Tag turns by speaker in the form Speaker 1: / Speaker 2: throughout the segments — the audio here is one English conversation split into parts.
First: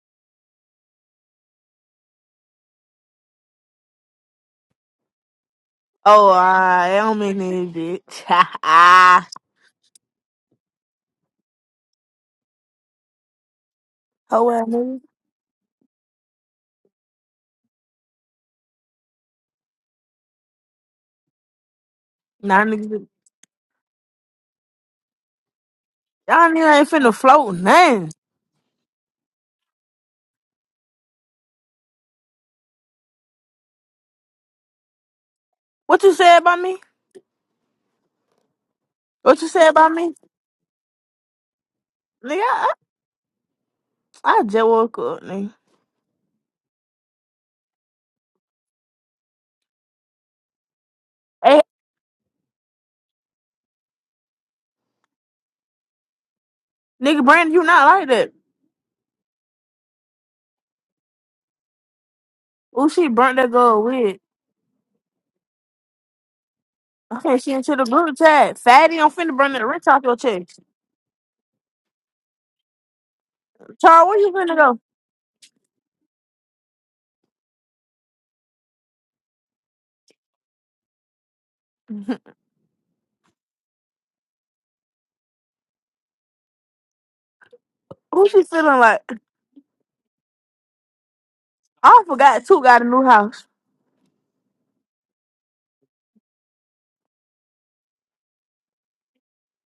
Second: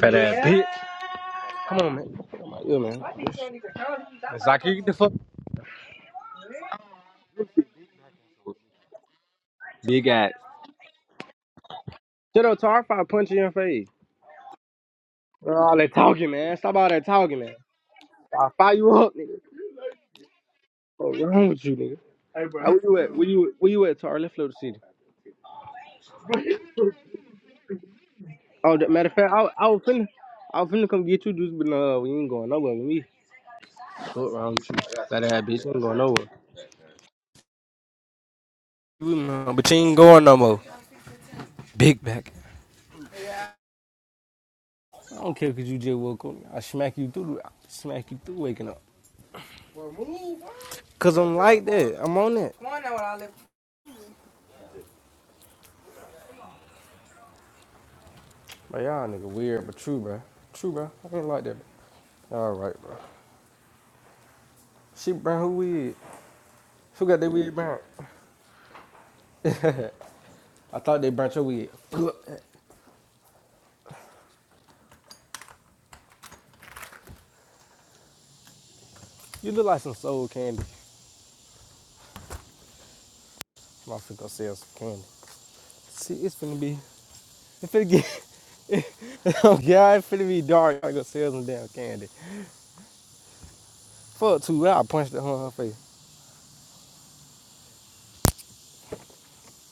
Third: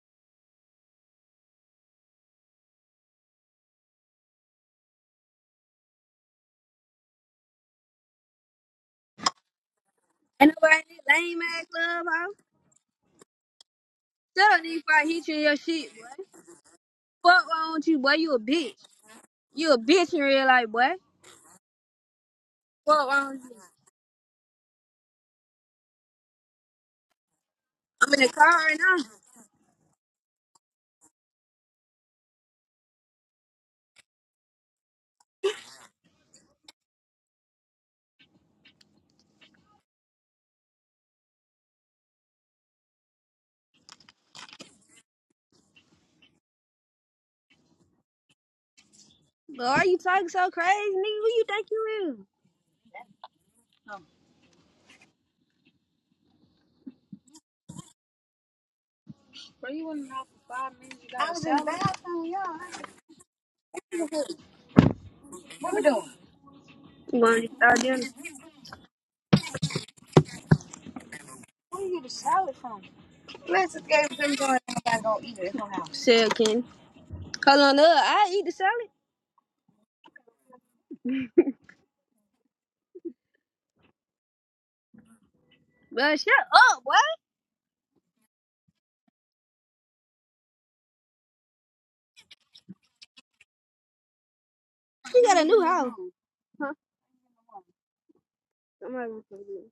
Speaker 1: Fat ass bitch. Come on, man. Come on, yeah, man. It's like you get the fuck.
Speaker 2: Oh, I am in it, bitch.
Speaker 1: Big ass.
Speaker 3: Ain't nobody in this lame ass club, ho.
Speaker 1: Shut up, Tar. I'll punch you in your face.
Speaker 2: oh,
Speaker 3: Shut up,
Speaker 2: well,
Speaker 3: nigga, before
Speaker 2: nigga.
Speaker 3: I hit you in
Speaker 1: Bro,
Speaker 3: your
Speaker 1: all
Speaker 3: shit,
Speaker 1: that
Speaker 3: boy.
Speaker 1: talking, man. Stop all that talking,
Speaker 3: Fuck
Speaker 1: man.
Speaker 3: wrong with you, boy. You a
Speaker 1: I'll fire
Speaker 3: bitch.
Speaker 1: you up, nigga.
Speaker 3: You a bitch in real life, boy.
Speaker 1: What's wrong with you, nigga?
Speaker 2: Nah,
Speaker 1: Ah, Where you
Speaker 2: nigga.
Speaker 3: Fuck
Speaker 1: at? Where
Speaker 3: wrong with
Speaker 1: you
Speaker 3: you.
Speaker 1: Where you at, Tar? Let's float the city.
Speaker 2: Y'all nigga ain't finna float nothing.
Speaker 3: I'm in the car
Speaker 1: Oh,
Speaker 3: right
Speaker 1: that,
Speaker 3: now.
Speaker 1: matter of fact, I, I was finna. I was finna come get you, dudes, but no, we ain't going nowhere with me. What wrong with you? Fat ass bitch, you ain't going
Speaker 2: What you
Speaker 1: nowhere.
Speaker 2: said about me?
Speaker 1: You with
Speaker 2: What you
Speaker 1: huh? But
Speaker 2: said
Speaker 1: you
Speaker 2: about
Speaker 1: ain't
Speaker 2: me?
Speaker 1: going no more. Big back.
Speaker 2: Nigga, I, I just woke
Speaker 1: I
Speaker 2: up,
Speaker 1: don't care
Speaker 2: nigga.
Speaker 1: 'cause you just woke up. I smack you through. I smack you through waking up.
Speaker 3: But why you talking so crazy,
Speaker 1: Cause
Speaker 3: nigga? Who
Speaker 1: I'm
Speaker 3: you
Speaker 2: Hey,
Speaker 1: like
Speaker 3: think
Speaker 1: that.
Speaker 3: you
Speaker 1: I'm
Speaker 3: is?
Speaker 1: on that. Come on now, with all that.
Speaker 2: nigga, Brandon, you not like that.
Speaker 1: Bro, y'all nigga weird, but true, bro. True, bro. I ain't like that. All right,
Speaker 2: Oh,
Speaker 1: bro.
Speaker 2: she burnt that girl with.
Speaker 1: She burnt who weed. Who got
Speaker 3: You
Speaker 1: that
Speaker 2: Okay,
Speaker 3: gonna
Speaker 2: she
Speaker 1: weed
Speaker 2: into
Speaker 3: start
Speaker 1: burnt?
Speaker 2: the
Speaker 3: doing
Speaker 2: group chat. Fatty, I'm finna burn that rich off your chest.
Speaker 1: I thought they burnt your weed.
Speaker 2: Char, where you finna go?
Speaker 3: the sale, Kenny. Hold on up. I eat the salad.
Speaker 1: you look like some soul candy. i My finna go sell some candy. See,
Speaker 3: But shut
Speaker 1: it's finna be.
Speaker 3: up, boy.
Speaker 1: It finna get.
Speaker 2: Who she feeling like?
Speaker 1: oh it's it finna be dark. I go sell some damn
Speaker 2: I
Speaker 1: candy.
Speaker 2: forgot, too, got a new house.
Speaker 1: Fuck two. I punched that
Speaker 3: She
Speaker 1: hoe
Speaker 3: got
Speaker 1: in
Speaker 3: a
Speaker 1: her
Speaker 3: new
Speaker 1: face.
Speaker 3: house. Huh? Somebody gonna come get it.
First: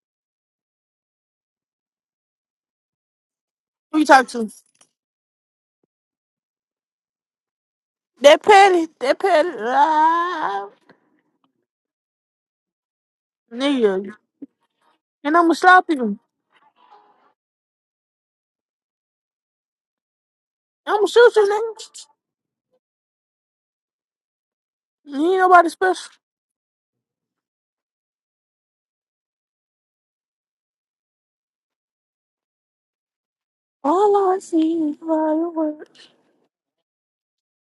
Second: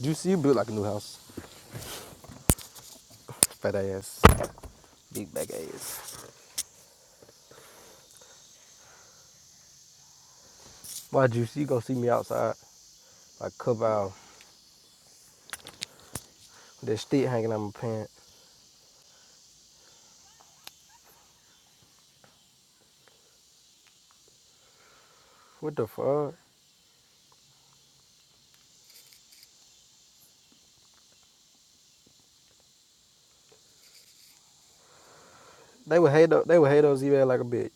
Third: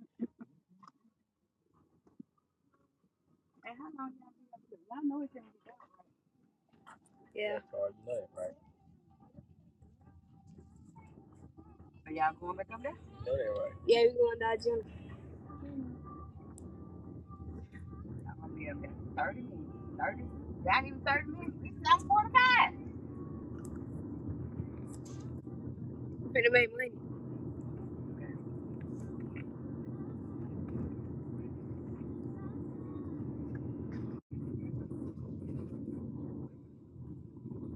Speaker 1: Juicy, you built like a new house. Fat
Speaker 2: Who you
Speaker 1: ass,
Speaker 2: talk to?
Speaker 1: big back ass.
Speaker 3: Yeah.
Speaker 2: That petty. That petty. Ah,
Speaker 1: Why Juicy? You gonna see me outside like cover
Speaker 3: Yeah,
Speaker 1: out.
Speaker 2: nigga.
Speaker 3: we going to gym.
Speaker 2: And I'ma slap you.
Speaker 1: That stick hanging out my pants.
Speaker 2: I'm gonna shoot you, nigga. You ain't nobody
Speaker 1: What the
Speaker 2: special.
Speaker 3: We
Speaker 1: fuck?
Speaker 3: finna make money.
Speaker 2: All I see is
Speaker 1: They
Speaker 2: fireworks.
Speaker 1: would hate those, they would hate those email like a bitch.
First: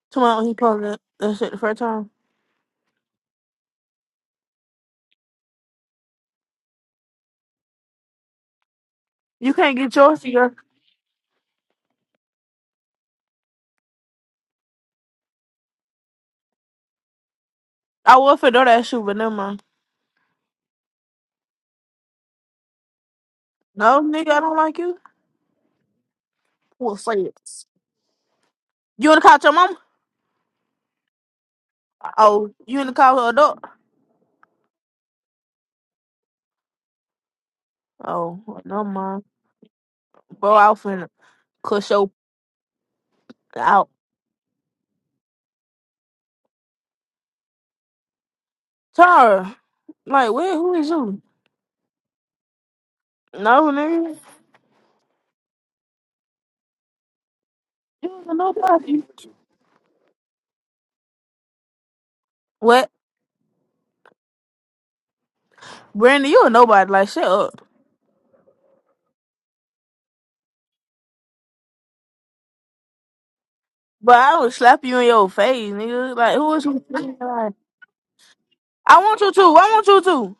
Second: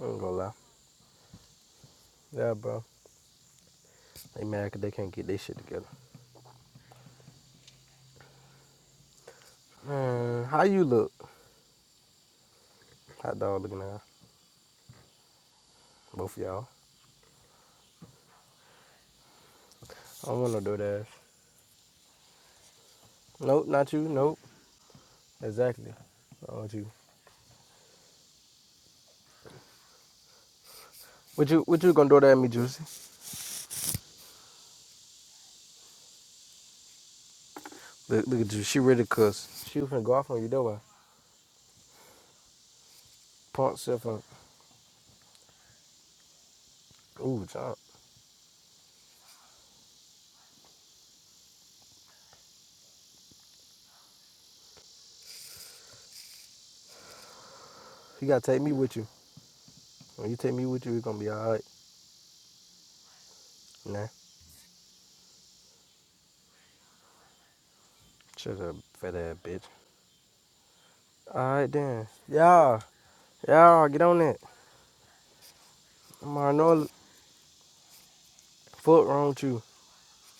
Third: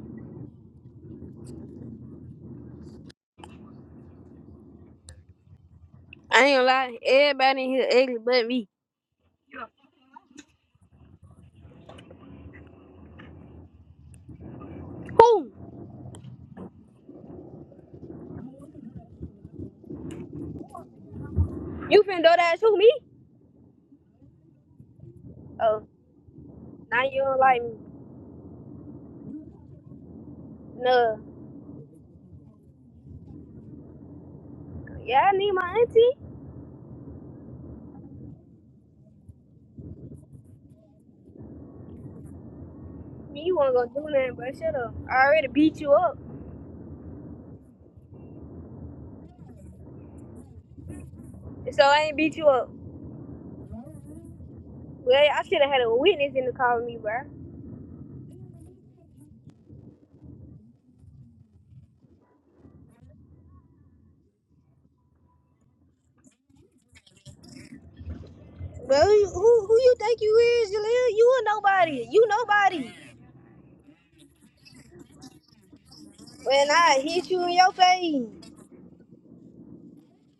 Speaker 1: I ain't gonna
Speaker 2: Tomorrow
Speaker 1: lie.
Speaker 2: he posted that that shit the first time.
Speaker 1: Yeah, bro. They mad 'cause they can't get their shit together.
Speaker 3: I ain't gonna lie. Everybody in here ugly but me.
Speaker 2: You can't get yours,
Speaker 1: Man,
Speaker 2: girl.
Speaker 1: how you look? Hot dog looking at her.
Speaker 3: Who?
Speaker 1: both of y'all.
Speaker 2: I was for know that shoe, but never mind.
Speaker 1: I don't want no DoorDash.
Speaker 3: You finna do that to me?
Speaker 1: Nope, not
Speaker 2: No,
Speaker 1: you.
Speaker 2: nigga,
Speaker 1: Nope.
Speaker 2: I don't like you.
Speaker 3: Oh.
Speaker 1: Exactly. I want you.
Speaker 2: We'll
Speaker 3: Now
Speaker 2: say
Speaker 3: you don't
Speaker 2: it.
Speaker 3: like me.
Speaker 2: You in the car with your mama?
Speaker 3: No.
Speaker 1: What you what you gonna do that at me,
Speaker 2: Oh, you
Speaker 1: Juicy?
Speaker 2: in the car with her dog?
Speaker 3: Yeah, I need my auntie.
Speaker 1: Look, look
Speaker 2: Oh,
Speaker 1: at you.
Speaker 2: well,
Speaker 1: She
Speaker 2: never
Speaker 1: ready to
Speaker 2: mind.
Speaker 1: cuss. She was finna go off on you,
Speaker 2: Bro, I'll
Speaker 1: though.
Speaker 2: finna cuss your
Speaker 3: Me, you wanna
Speaker 1: Punk
Speaker 3: go
Speaker 2: out.
Speaker 1: self
Speaker 3: do
Speaker 1: up.
Speaker 3: nothing, but shut up. I already beat you up.
Speaker 1: Ooh, John.
Speaker 2: Tara, like, where? Who is you?
Speaker 3: So I ain't beat you up.
Speaker 2: No, nigga.
Speaker 3: Well, I should have had a witness in the car with me, bro.
Speaker 2: You
Speaker 1: You
Speaker 2: ain't a
Speaker 1: gotta take me with
Speaker 2: nobody.
Speaker 1: you. When you take me with you, it's gonna be alright.
Speaker 2: What?
Speaker 1: Nah.
Speaker 2: Brandy, you a nobody. Like, shut up.
Speaker 1: Shut up,
Speaker 3: Bro, who,
Speaker 1: fat ass bitch.
Speaker 3: who who you think you is, Jaleel? You a
Speaker 1: Alright then.
Speaker 3: nobody. You
Speaker 1: Y'all,
Speaker 3: nobody.
Speaker 1: y'all, get
Speaker 2: But
Speaker 1: on
Speaker 2: I
Speaker 1: it.
Speaker 2: would slap you in your face, nigga. Like,
Speaker 1: I
Speaker 2: who is
Speaker 3: When
Speaker 2: you?
Speaker 1: know
Speaker 3: I hit you in
Speaker 2: Like,
Speaker 3: your face.
Speaker 2: I
Speaker 1: foot
Speaker 2: want
Speaker 1: wrong
Speaker 2: you to.
Speaker 1: with
Speaker 2: I
Speaker 1: you.
Speaker 2: want you to.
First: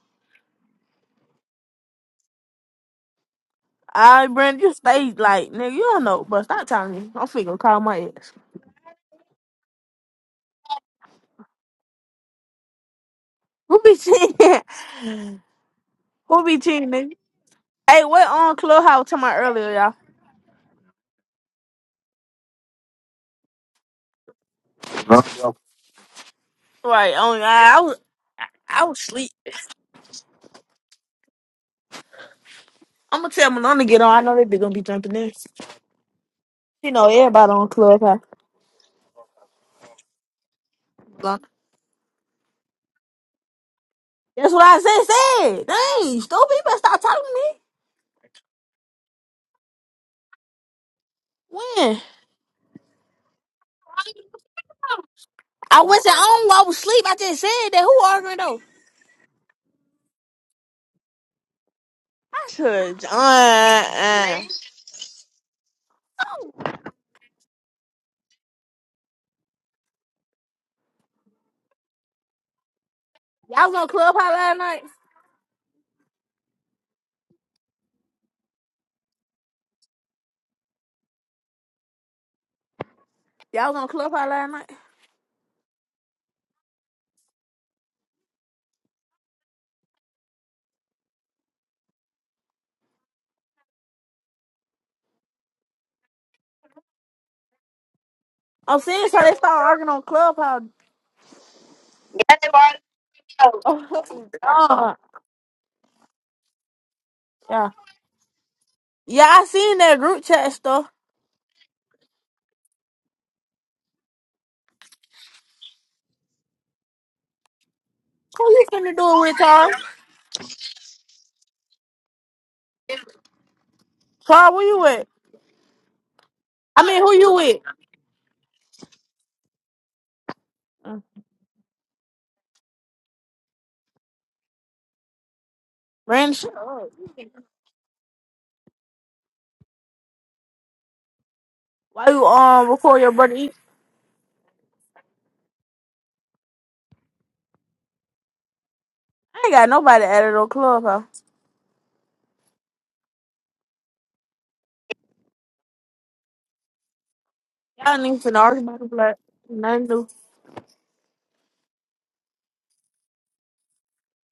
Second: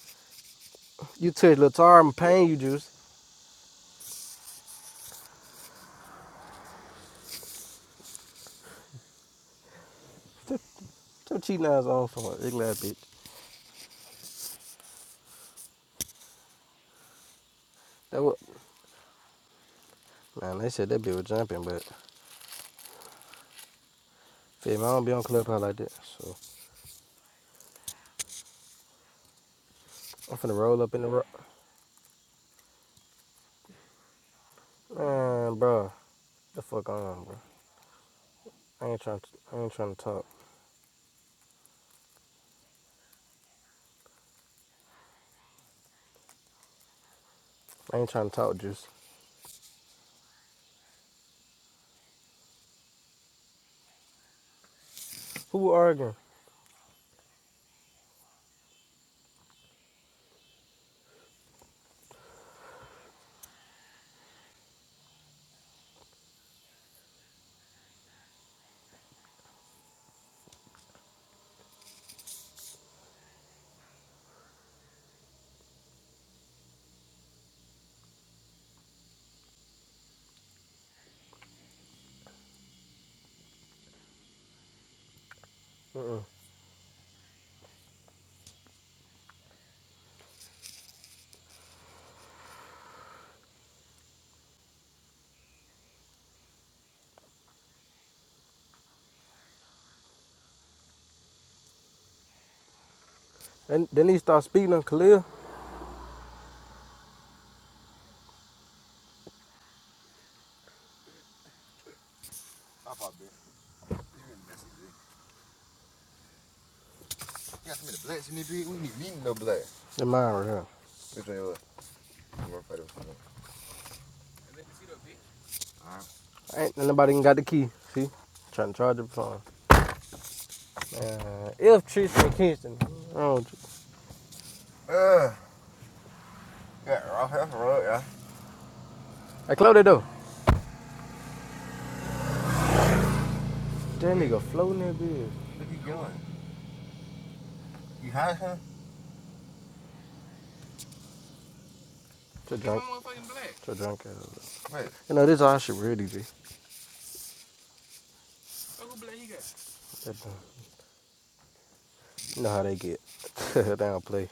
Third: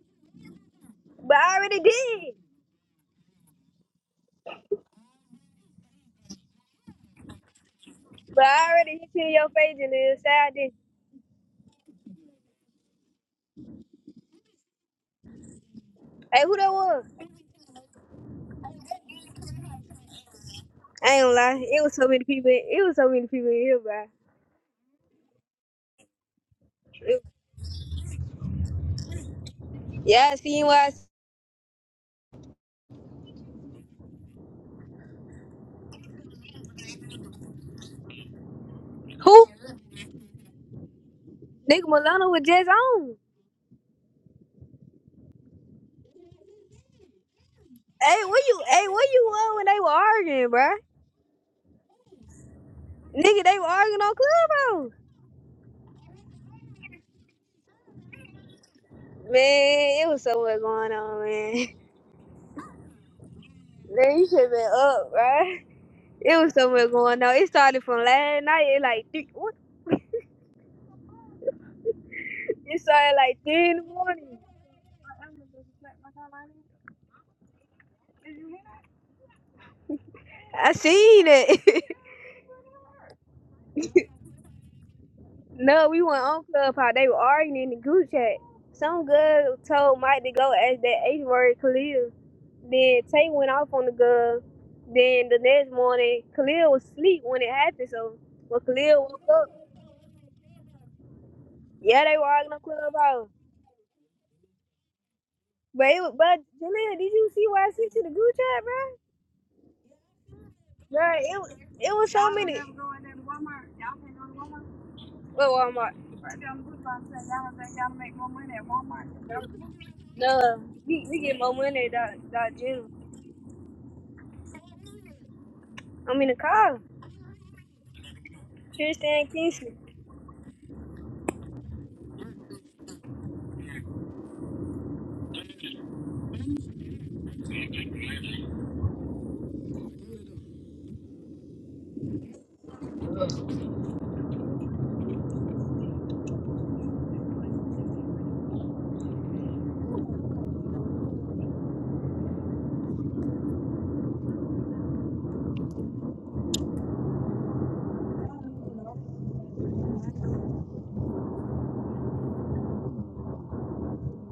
Speaker 1: You
Speaker 3: But
Speaker 1: touch
Speaker 3: I
Speaker 1: little
Speaker 3: already
Speaker 1: tar I'm
Speaker 3: did.
Speaker 1: paying you juice.
Speaker 2: I Brandon, you stay like, nigga, you don't know, but stop telling me. I'm finna call my ass.
Speaker 3: But I already hit you in your face, Jaleel. Say I
Speaker 1: Stop
Speaker 3: did.
Speaker 1: stop cheating eyes on for my ugly ass bitch.
Speaker 2: Who be cheating?
Speaker 3: Hey,
Speaker 2: Who
Speaker 3: who
Speaker 2: be
Speaker 3: that
Speaker 2: cheating,
Speaker 3: was?
Speaker 2: nigga? Hey,
Speaker 1: That
Speaker 2: what
Speaker 1: what
Speaker 2: on Clubhouse to my earlier, y'all?
Speaker 1: man, they said that bitch
Speaker 3: I ain't
Speaker 1: was
Speaker 3: gonna
Speaker 1: jumping,
Speaker 3: lie. It
Speaker 1: but
Speaker 3: was so many people. It was so many people in here, bro.
Speaker 1: feel me, I don't be on
Speaker 2: Huh?
Speaker 1: clubhouse like that. So
Speaker 2: Right, on I, I was I was sleep.
Speaker 3: Yeah, I
Speaker 1: I'm finna
Speaker 3: seen
Speaker 1: roll
Speaker 3: why. I-
Speaker 1: up in
Speaker 3: s-
Speaker 1: the rock.
Speaker 2: I'm gonna tell Malone to get on. I know they be gonna be jumping in.
Speaker 1: Man, bro, the fuck
Speaker 2: You know
Speaker 1: on, bro.
Speaker 2: everybody on Clubhouse.
Speaker 1: I ain't trying to
Speaker 3: Who?
Speaker 1: I ain't trying to talk.
Speaker 2: Malone.
Speaker 3: Nigga Milano was just on.
Speaker 2: That's what I said. Said, dang, stupid, you better stop telling me.
Speaker 1: I ain't
Speaker 3: Hey,
Speaker 1: trying to
Speaker 3: what
Speaker 1: talk
Speaker 3: you? Hey,
Speaker 1: juice.
Speaker 3: what you were when they were arguing, bruh?
Speaker 2: When?
Speaker 3: Nigga, they were arguing on Clubhouse.
Speaker 1: Who
Speaker 2: I wasn't
Speaker 1: arguing?
Speaker 2: on while I was asleep. I just said that. Who arguing though?
Speaker 3: Man, it was so much going on, man.
Speaker 2: Cause
Speaker 3: Man, you should
Speaker 2: uh,
Speaker 3: have been up, bruh. It
Speaker 2: uh
Speaker 3: was so much going on. It started from last night. It like three, what? It started like
Speaker 2: Y'all
Speaker 3: three
Speaker 2: was
Speaker 3: in the
Speaker 2: on Clubhouse
Speaker 3: morning.
Speaker 2: last night.
Speaker 3: I seen it.
Speaker 2: Y'all was on Clubhouse last night.
Speaker 3: No, we went
Speaker 1: Mm-mm.
Speaker 3: on Club How They were arguing in the group chat. Some girl told Mike to go ask that H word Khalil. Then Tay went off on the girl. Then the next morning, Khalil was asleep when it happened. So when
Speaker 2: I'm
Speaker 3: Khalil
Speaker 2: seeing
Speaker 3: woke
Speaker 2: so they started
Speaker 3: up,
Speaker 2: arguing on Clubhouse.
Speaker 3: yeah, they were arguing on Club
Speaker 1: They, they need to start speaking on
Speaker 2: Oh,
Speaker 1: Khalil.
Speaker 3: But it was, but Jaleel, did you see what I
Speaker 2: yeah.
Speaker 3: sent to the group chat, bro?
Speaker 2: yeah, I seen that group chat stuff.
Speaker 3: Bro, it was it was so many. Well, Walmart.
Speaker 2: Who you finna do it with, Charles?
Speaker 1: They're mine right
Speaker 3: No,
Speaker 1: here.
Speaker 3: we, we get more money than than Jim.
Speaker 2: Charles, where you with?
Speaker 3: I'm in the
Speaker 1: Ain't
Speaker 3: car.
Speaker 2: I mean, who
Speaker 1: nobody even
Speaker 2: you
Speaker 1: got the
Speaker 2: with?
Speaker 1: key. See? I'm Trying to charge the
Speaker 3: Tristan
Speaker 1: phone.
Speaker 3: Kingsley.
Speaker 2: Mm,
Speaker 1: Uh, if Tristan Kingston. I don't.
Speaker 2: Brandon,
Speaker 1: I close that door.
Speaker 2: Why you um record your brother eat?
Speaker 1: That nigga floating that bitch.
Speaker 2: I ain't got nobody added on Clubhouse.
Speaker 1: Too drunk. Too drunk. You know, this all shit really, be.
Speaker 2: Y'all niggas finna argue about the black. Nothing new.
Speaker 1: You know how they get. they don't play.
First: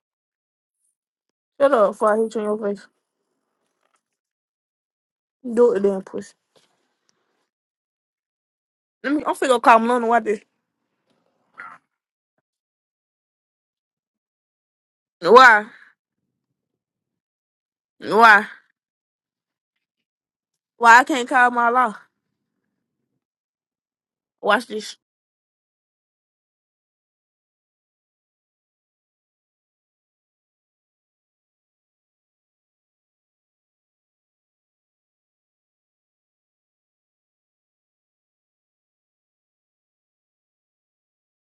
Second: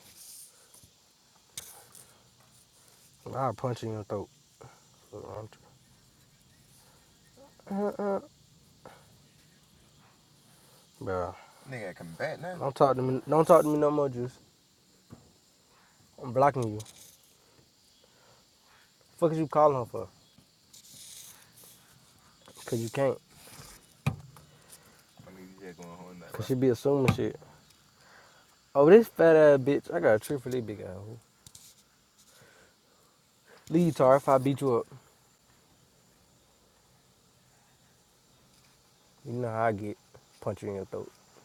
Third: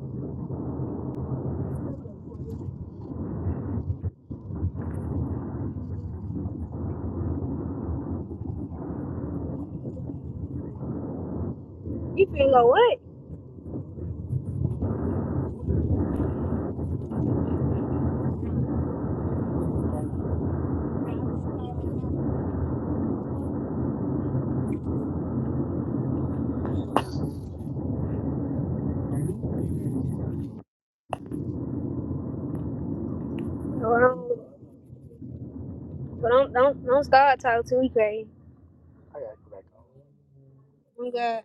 Speaker 2: Shut up before I hit you in your face.
Speaker 1: I'll punch you in your throat.
Speaker 2: Do it then, pussy. Let me, I'm finna go call Malona. Why this?
Speaker 1: Bro,
Speaker 3: You finna go
Speaker 1: don't talk
Speaker 3: what?
Speaker 1: to me. Don't talk to me no more, Juice.
Speaker 2: Why?
Speaker 1: I'm blocking you.
Speaker 2: Why?
Speaker 1: Fuck is you calling her for?
Speaker 2: Why I can't call my law?
Speaker 1: Cause you can't.
Speaker 2: Watch this.
Speaker 1: Cause she be assuming shit. Oh, this fat ass bitch. I got a trick for this big ass hoe. Leave,
Speaker 3: Hold
Speaker 1: Tar. If I
Speaker 3: on.
Speaker 1: beat you up,
Speaker 3: But don't don't don't start talking to me crazy.
Speaker 1: you know how I get. Punch you in your throat.
Speaker 3: I'm God.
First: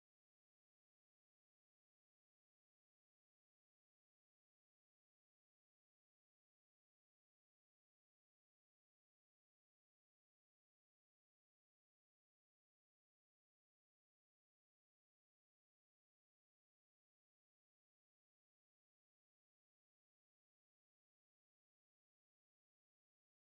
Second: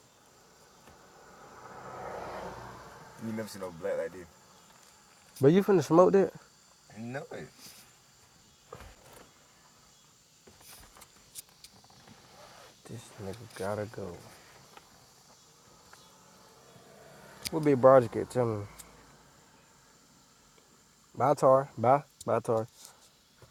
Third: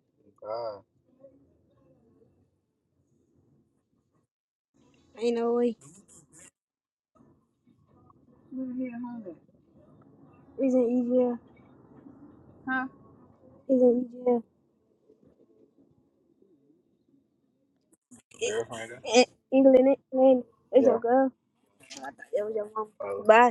Speaker 3: Ain't
Speaker 1: But
Speaker 3: no
Speaker 1: you
Speaker 3: way.
Speaker 1: finna smoke that?
Speaker 3: Isn't easier.
Speaker 1: This nigga gotta go.
Speaker 3: Isn't easier.
Speaker 1: We'll be Broderick. Tell me.
Speaker 3: Eh, England, man. It's your girl.
Speaker 1: Bye, Tar. Bye. Bye, Tar.
Speaker 3: Bye.